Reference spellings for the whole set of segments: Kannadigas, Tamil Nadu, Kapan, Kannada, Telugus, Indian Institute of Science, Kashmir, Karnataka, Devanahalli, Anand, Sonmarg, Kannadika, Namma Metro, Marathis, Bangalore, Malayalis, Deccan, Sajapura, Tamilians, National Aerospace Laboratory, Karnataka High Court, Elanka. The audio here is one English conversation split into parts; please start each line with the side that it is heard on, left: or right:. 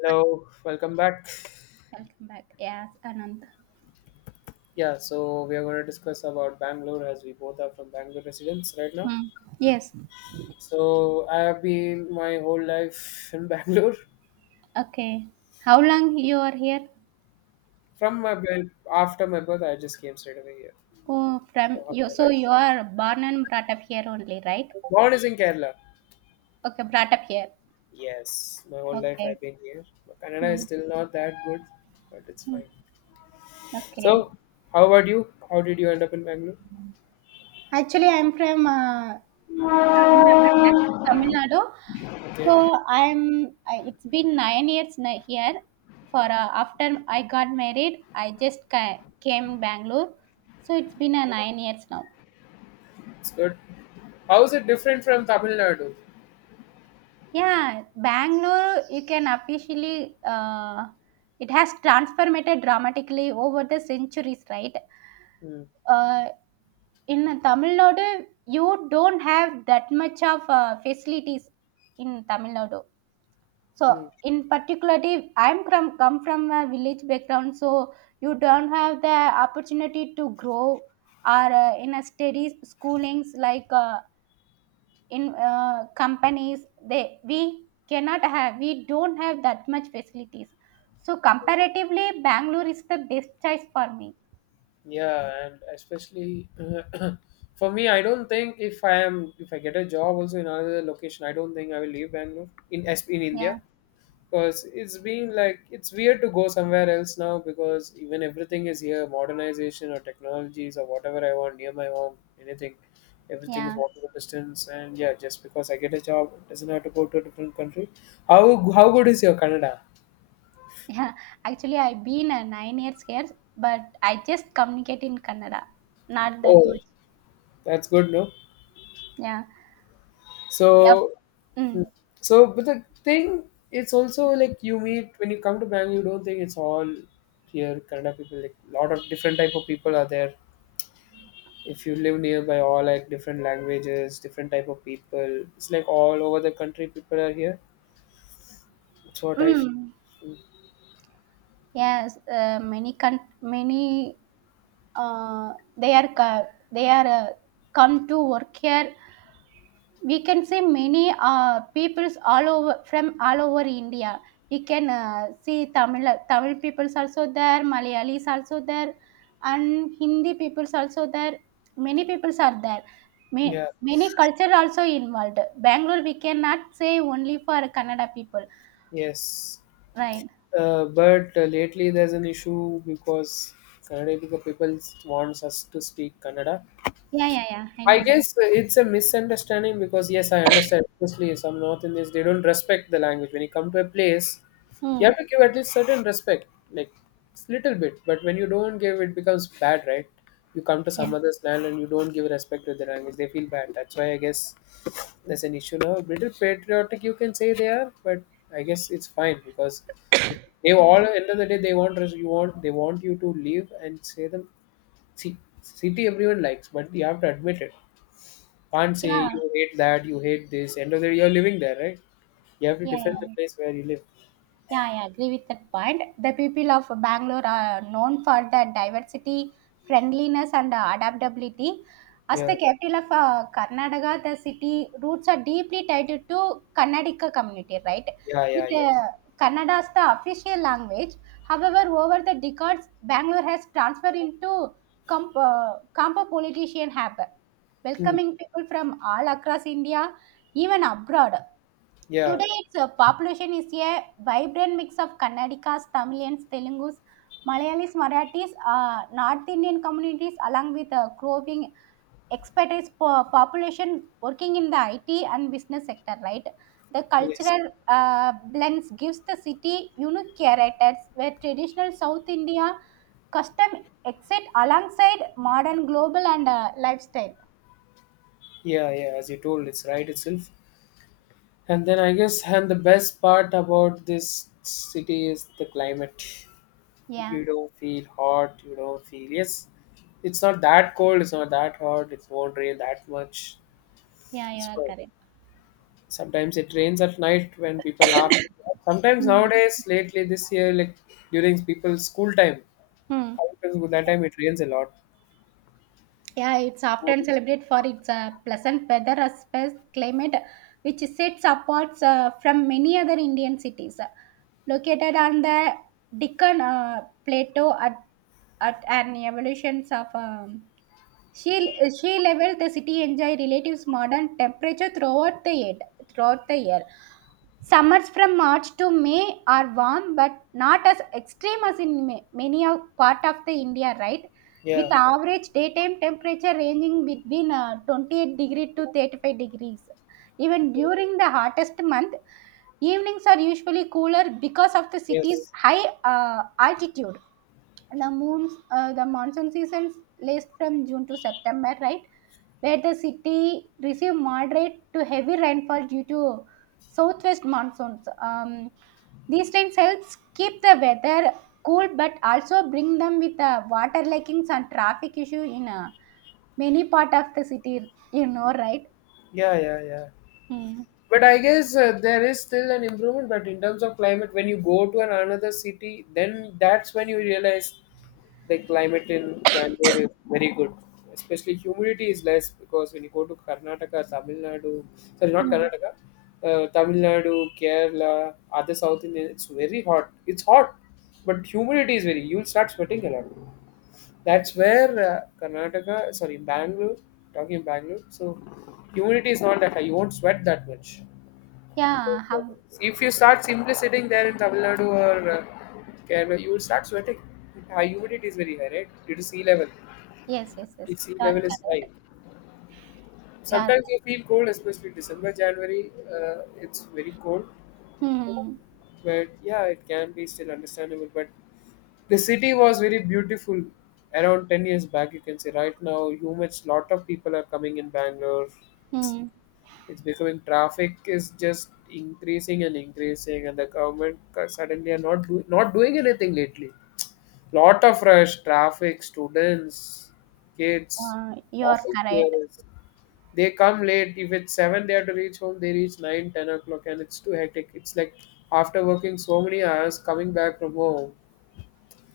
left: Hello, welcome back.
right: Welcome back. Yes, Anand.
left: Yeah, so we are going to discuss about Bangalore as we both are from Bangalore residents right now.
right: Hmm. Yes.
left: So I have been my whole life in Bangalore.
right: Okay. How long you are here?
left: From my birth, after my birth, I just came straight away here.
right: Oh,
left: So
right: from
left: all
right: you.
left: my
right: So
left: life.
right: you are born and brought up here only, right?
left: Born is in Kerala.
right: Okay, brought up here.
left: Yes, my whole life
right: Okay.
left: I've been here, but Kannada is
right: Hmm.
left: still not that good, but it's
right: Hmm.
left: fine.
right: Okay.
left: So, how about you? How did you end up in Bangalore?
right: Actually, I'm from Tamil Nadu. I'm actually Tamil Nadu. So
left: Okay,
right: I'm. It's been 9 years here. For After I got married, I just came Bangalore. So it's been a 9 years now.
left: it's good. How is it different from Tamil Nadu?
right: Yeah, Bangalore, you can officially, it has transformed dramatically over the centuries, right?
left: Hmm.
right: Uh, in Tamil Nadu, you don't have that much of facilities in Tamil Nadu. So,
left: Hmm.
right: in particularly, come from a village background, so you don't have the opportunity to grow or in a steady schoolings like in companies they we cannot have we don't have that much facilities, so comparatively Bangalore is the best choice for me.
left: Yeah, and especially for me, I don't think if I am if I get a job also in another location, I don't think I will leave Bangalore in S P in India
right: Yeah.
left: because it's been like it's weird to go somewhere else now because even everything is here, modernization or technologies or whatever I want near my home, anything, everything is
right: Yeah.
left: walkable distance, and yeah, just because I get a job, it doesn't have to go to a different country. How good is your Canada?
right: Yeah, actually I've been 9 years here, but I just communicate in Kannada, not that
left: Oh,
right: much.
left: that's good, no?
right: Yeah. Yep.
left: So, mm.
right: Mm.
left: So, but the thing, it's also like you meet when you come to Bangalore, you don't think it's all here Kannada people. Like a lot of different type of people are there. If you live nearby, all like different languages, different type of people. It's like all over the country, people are here. That's what I feel.
right: Mm. Yes, many many uh, they are co- they are come to work here. We can see many peoples all over, from all over India. We can see Tamil peoples also there, Malayalis also there, and Hindi peoples also there. Many peoples are there.
left: Yeah.
right: Many culture also involved. Bangalore we cannot say only for Kannada people,
left: Yes.
right: right?
left: But lately, there's an issue because Kannada people wants us to speak Kannada.
right: Yeah, yeah, yeah, I
left: I
right: know that.
left: guess it's a misunderstanding because yes, I understand. Obviously, some North Indians they don't respect the language. When you come to a place, you
right: Hmm.
left: have to give at least certain respect, like s- little bit. But when you don't give, it becomes bad, right? You come to
right: Yes.
left: some other's land and you don't give respect to the language, they feel bad. That's why I guess there's an issue now. A little patriotic, you can say they are, but I guess it's fine because if they
right: Yeah.
left: all end of the day they want res- you want they want you to leave and say them. See, city everyone likes, but you have to admit it can't say
right: Yeah.
left: you hate that, you hate this. End of the day, you're living there, right? You have to
right: Yeah.
left: defend the
right: Yeah.
left: place where you live.
right: Yeah, I agree with that point. The people of Bangalore are known for their diversity, friendliness, and adaptability. As
left: Yeah,
right: the capital of Karnataka, the city roots are deeply tied to Kannadika community, right?
left: yeah, yeah,
right: With
left: yes.
right: Kannada as the official language. However, over the decades, Bangalore has transferred into compo-politician hub,
left: Hmm.
right: welcoming people from all across India, even abroad.
left: Yeah,
right: Today, its population is a vibrant mix of Kannadigas, Tamilians, Telugus, Malayalis, Marathis, North Indian communities, along with a growing expatriate population working in the IT and business sector, right? The
left: yes,
right: cultural blends gives the city unique characters where traditional South India custom exit alongside modern global and lifestyle.
left: yeah, yeah. As you told, it's right itself. And then I guess, and the best part about this city is the climate.
right: Yeah,
left: You don't feel hot. You don't feel yes. It's not that cold. It's not that hot. It won't rain that much.
right: yeah, you
left: It's
right: are
left: fine.
right: correct.
left: Sometimes it rains at night when people are sometimes
right: Mhm.
left: nowadays lately this year like during people's school time
right: Hmm.
left: that time it rains a lot.
right: Yeah, it's often
left: Schools,
right: celebrated for its pleasant weather as well as climate, which sets apart from many other Indian cities. Located on the Deccan Plateau at an evolution of sea level, the city enjoys relative modern temperature throughout the year. Throughout the year. Summers from March to May are warm, but not as extreme as in many of part of the India, right? With
left: yeah,
right: average daytime temperature ranging between 28 degree to 35 degrees. Even during the hottest month, evenings are usually cooler because of the city's
left: yes,
right: high altitude. The monsoon seasons lasts from June to September, right? Where the city received moderate to heavy rainfall due to southwest monsoons. These rains helps keep the weather cool, but also bring them with water leakings and traffic issue in many part of the city, you know, right?
left: yeah, yeah, yeah.
right: Hmm.
left: But I guess there is still an improvement. But in terms of climate, when you go to an, another city, then that's when you realize the climate in Bangalore is very good. Especially humidity is less because when you go to Karnataka, Tamil Nadu, sorry, not
right: Hmm.
left: Karnataka, Tamil Nadu, Kerala, other South Indian, it's very hot. It's hot, but humidity is very. You'll start sweating a lot. That's where Karnataka, sorry, Bangalore, talking Bangalore. So humidity is not that high. You won't sweat that much.
right: Yeah, how,
left: If you start simply sitting there in Tamil Nadu or Kerala, you will start sweating. High humidity is very high, right? Due to sea level.
right: yes, yes, yes,
left: If sea
right: you are
left: level is
right: correct.
left: high,
right: Yeah.
left: sometimes you feel cold, especially December, January. It's very cold,
right: Hmm.
left: but yeah, it can be still understandable. But the city was very beautiful around 10 years back, you can say right now humans lot of people are coming in Bangalore,
right: Hmm.
left: it's becoming traffic is just increasing and increasing, and the government ca- suddenly are not not doing anything lately. Lot of rush traffic, students, kids,
right: You are
left: office
right: correct.
left: parents, they come late if it's 7, they have to reach home, they reach 9, 10 o'clock, and it's too hectic. It's like after working so many hours coming back from home,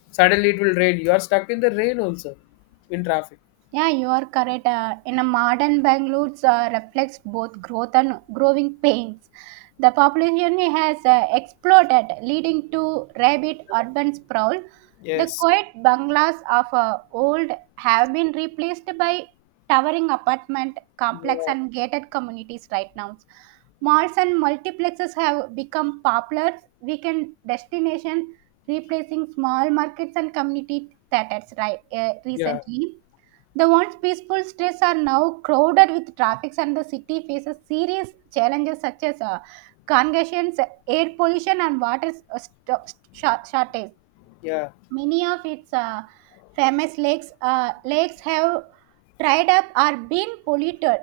left: suddenly it will rain, you are stuck in the rain also in traffic.
right: Yeah, you are correct. In a modern Bangalore, reflects both growth and growing pains. The population has exploded, leading to rabid urban sprawl. The
left: Yes,
right: quiet bungalows of old have been replaced by towering apartment complex
left: yeah,
right: and gated communities right now. Malls and multiplexes have become popular weekend destination, replacing small markets and community theaters right
left: yeah,
right: recently. The once peaceful streets are now crowded with traffic, and the city faces serious challenges such as congestion, air pollution, and water shortage.
left: yeah.
right: Many of its famous lakes have dried up or been polluted,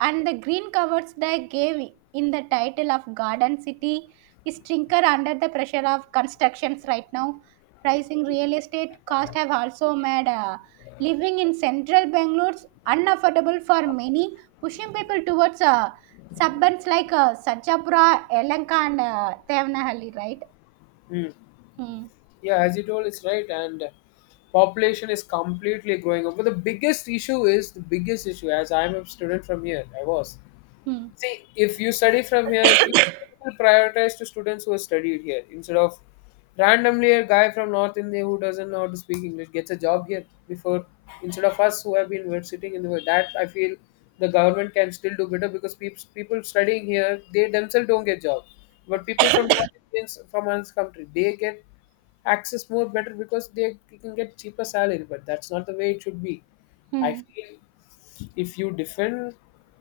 right: and the green covers they gave in the title of Garden City is trinker under the pressure of constructions right now. Rising real estate costs have also made living in central Bangalore unaffordable for many, pushing people towards suburbs like Sajapura, Elanka, and Devanahalli, right?
left: Hmm.
right: Hmm.
left: Yeah, as you told, it's right, and population is completely growing up. But the biggest issue is the biggest issue. As I'm a student from here, I was.
right: Hmm.
left: See, if you study from here, you will prioritize to students who have studied here instead of randomly a guy from North India who doesn't know how to speak English gets a job here before instead of us who have been were sitting in the world. That I feel the government can still do better because people studying here they themselves don't get job, but people from North Indians from another country they get access more better because they can get cheaper salary. But that's not the way it should be. I
right: Hmm.
left: feel. If you defend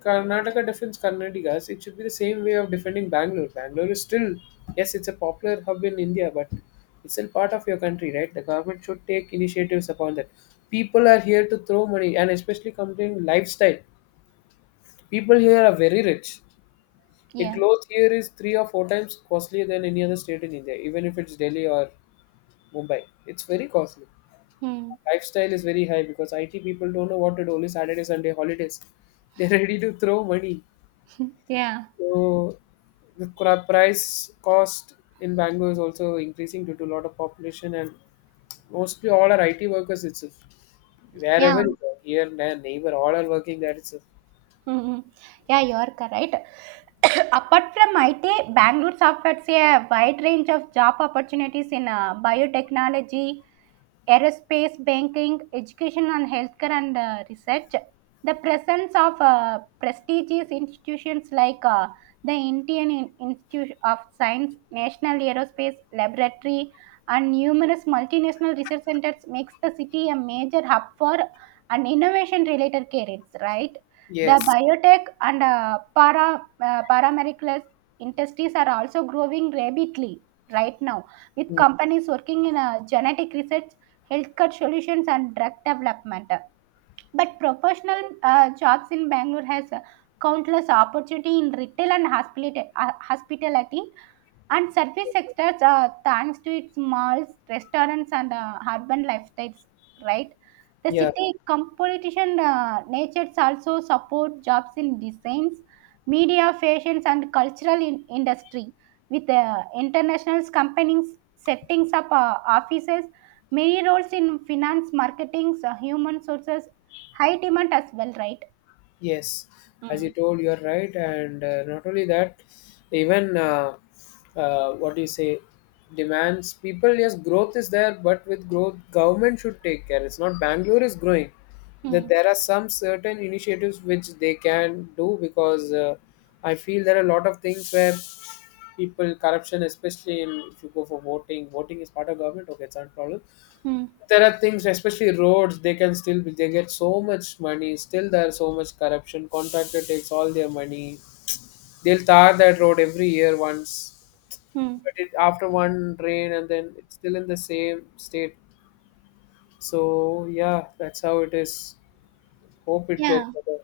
left: Karnataka defends Karnatika's, it should be the same way of defending Bangalore. Bangalore is still, yes, it's a popular hub in India, but it's still part of your country, right? The government should take initiatives upon that. People are here to throw money, and especially comparing lifestyle. People here are very rich. A
right: Yeah.
left: cloth here is three or four times costlier than any other state in India, even if it's Delhi or Mumbai. It's very costly,
right: Hmm.
left: lifestyle is very high because IT people don't know what to do. Only Saturday, Sunday holidays. They're ready to throw money.
right: Yeah.
left: So the cra- price cost in Bangalore is also increasing due to a lot of population, and mostly all are IT workers itself.
right: Yeah.
left: Wherever you go, here, there, neighbor, all are working there itself.
right: Mhm. Yeah, you are correct. Apart from IT, Bangalore offers a wide range of job opportunities in biotechnology, aerospace, banking, education and healthcare, and research. The presence of prestigious institutions like the Indian Institute of Science, National Aerospace Laboratory, and numerous multinational research centers makes the city a major hub for an innovation-related careers, right? The
left: Yes.
right: biotech and paramedical industries are also growing rapidly right now, with
left: Mm.
right: companies working in genetic research, healthcare solutions, and drug development. But professional jobs in Bangalore has countless opportunity in retail and hospitality and service sectors, thanks to its malls, restaurants, and urban lifestyles, right? The
left: Yeah.
right: city competition natures also support jobs in designs, media, fashions, and cultural industry. With international companies setting up offices, many roles in finance, marketing, human sources, high demand as well, right?
left: Yes, as you
right: Mm.
left: told, you are right, and not only that, even what do you say, demands people. Yes, growth is there, but with growth, government should take care. It's not Bangalore is growing. That
right: Hmm.
left: there are some certain initiatives which they can do because I feel there are a lot of things where people corruption, especially in, if you go for voting, voting is part of government. Okay, it's not a problem,
right: Hmm.
left: there are things especially roads they can still be they get so much money, still there's so much corruption, contractor takes all their money, they'll tar that road every year once,
right: Hmm.
left: but it, after one rain and then it's still in the same state. So yeah, that's how it is. Hope it gets
right: Yeah.
left: better.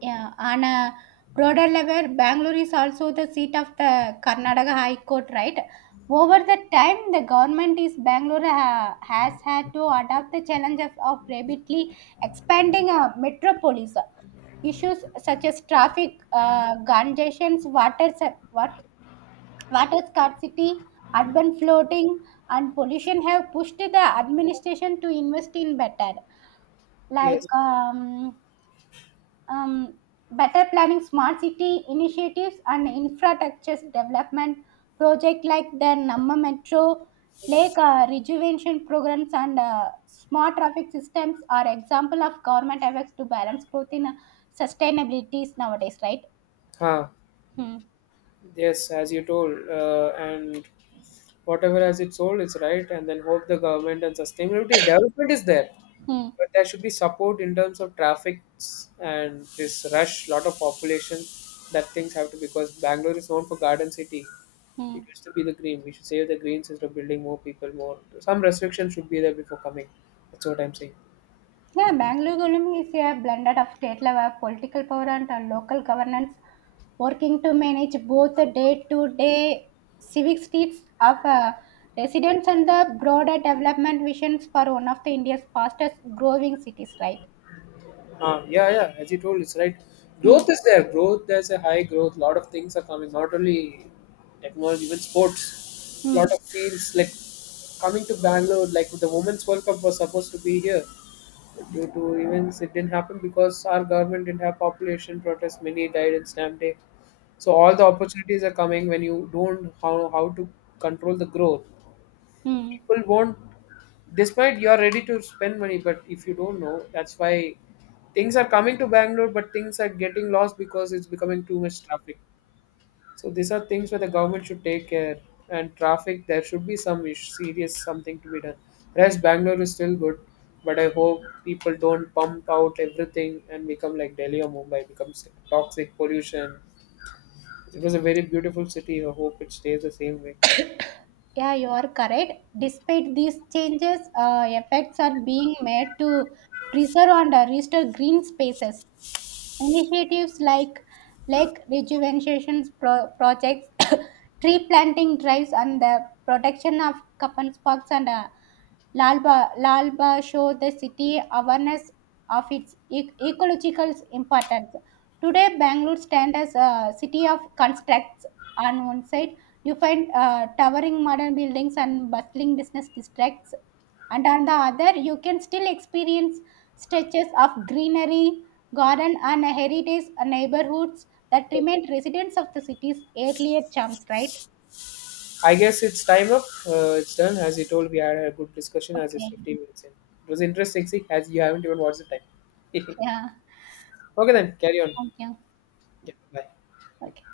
right: Yeah, on a broader level, Bangalore is also the seat of the Karnataka High Court, right? Over the time, the government is Bangalore has had to adapt the challenge of rapidly expanding a metropolis. Issues such as traffic congestions, water scarcity, urban flooding, and pollution have pushed the administration to invest in better, like
left: Yes.
right: um, better planning, smart city initiatives, and infrastructure development project like the Namma Metro. Lake Rejuvenation programs and smart traffic systems are example of government efforts to balance growth in sustainabilities nowadays, right?
left: Huh.
right: Hmm.
left: Yes, as you told, and whatever as its sold, it's right, and then hope the government and sustainability development is there.
right: Hmm.
left: But there should be support in terms of traffic and this rush, lot of population, that things have to because Bangalore is known for garden city.
right: Hmm.
left: It used to be the green. We should save the greens instead of building more people, more. Some restrictions should be there before coming. That's what I'm saying.
right: Yeah, Bangalore economy is a blended of state level political power and local governance, working to manage both the day-to-day civic needs of residents and the broader development visions for one of the India's fastest growing cities. Right?
left: Yeah, yeah, as you told, it's right.
right: Hmm.
left: Growth is there. Growth, there's a high growth. A lot of things are coming, not only technology, even sports.
right: Hmm.
left: Lot of fields, like coming to Bangalore, like the Women's World Cup was supposed to be here. Due to events, it didn't happen because our government didn't have population protests. Many died in Stamp Day. So all the opportunities are coming when you don't how to control the growth.
right: Hmm.
left: People won't, despite you are ready to spend money, but if you don't know, that's why things are coming to Bangalore, but things are getting lost because it's becoming too much traffic. So these are things where the government should take care, and traffic, there should be some ish- serious something to be done. Whereas Bangalore is still good, but I hope people don't pump out everything and become like Delhi or Mumbai, becomes toxic pollution. It was a very beautiful city, I hope it stays the same way.
right: Yeah, you are correct. Despite these changes, efforts are being made to preserve and restore green spaces. Initiatives like lake rejuvenation projects, tree planting drives, and the protection of Kapan parks and Lalba show the city awareness of its ecological importance. Today, Bangalore stands as a city of constructs. On one side, you find towering modern buildings and bustling business districts, and on the other, you can still experience stretches of greenery, garden, and heritage neighborhoods that remain residents of the city's earlier charms. Right?
left: I guess it's time up. It's done. As you told, we had a good discussion as it's
right: Okay.
left: 15 minutes in. It was interesting, see, as you haven't even watched the time.
right: Yeah.
left: Okay, then, carry on.
right: Thank you.
left: Yeah, bye.
right: Okay.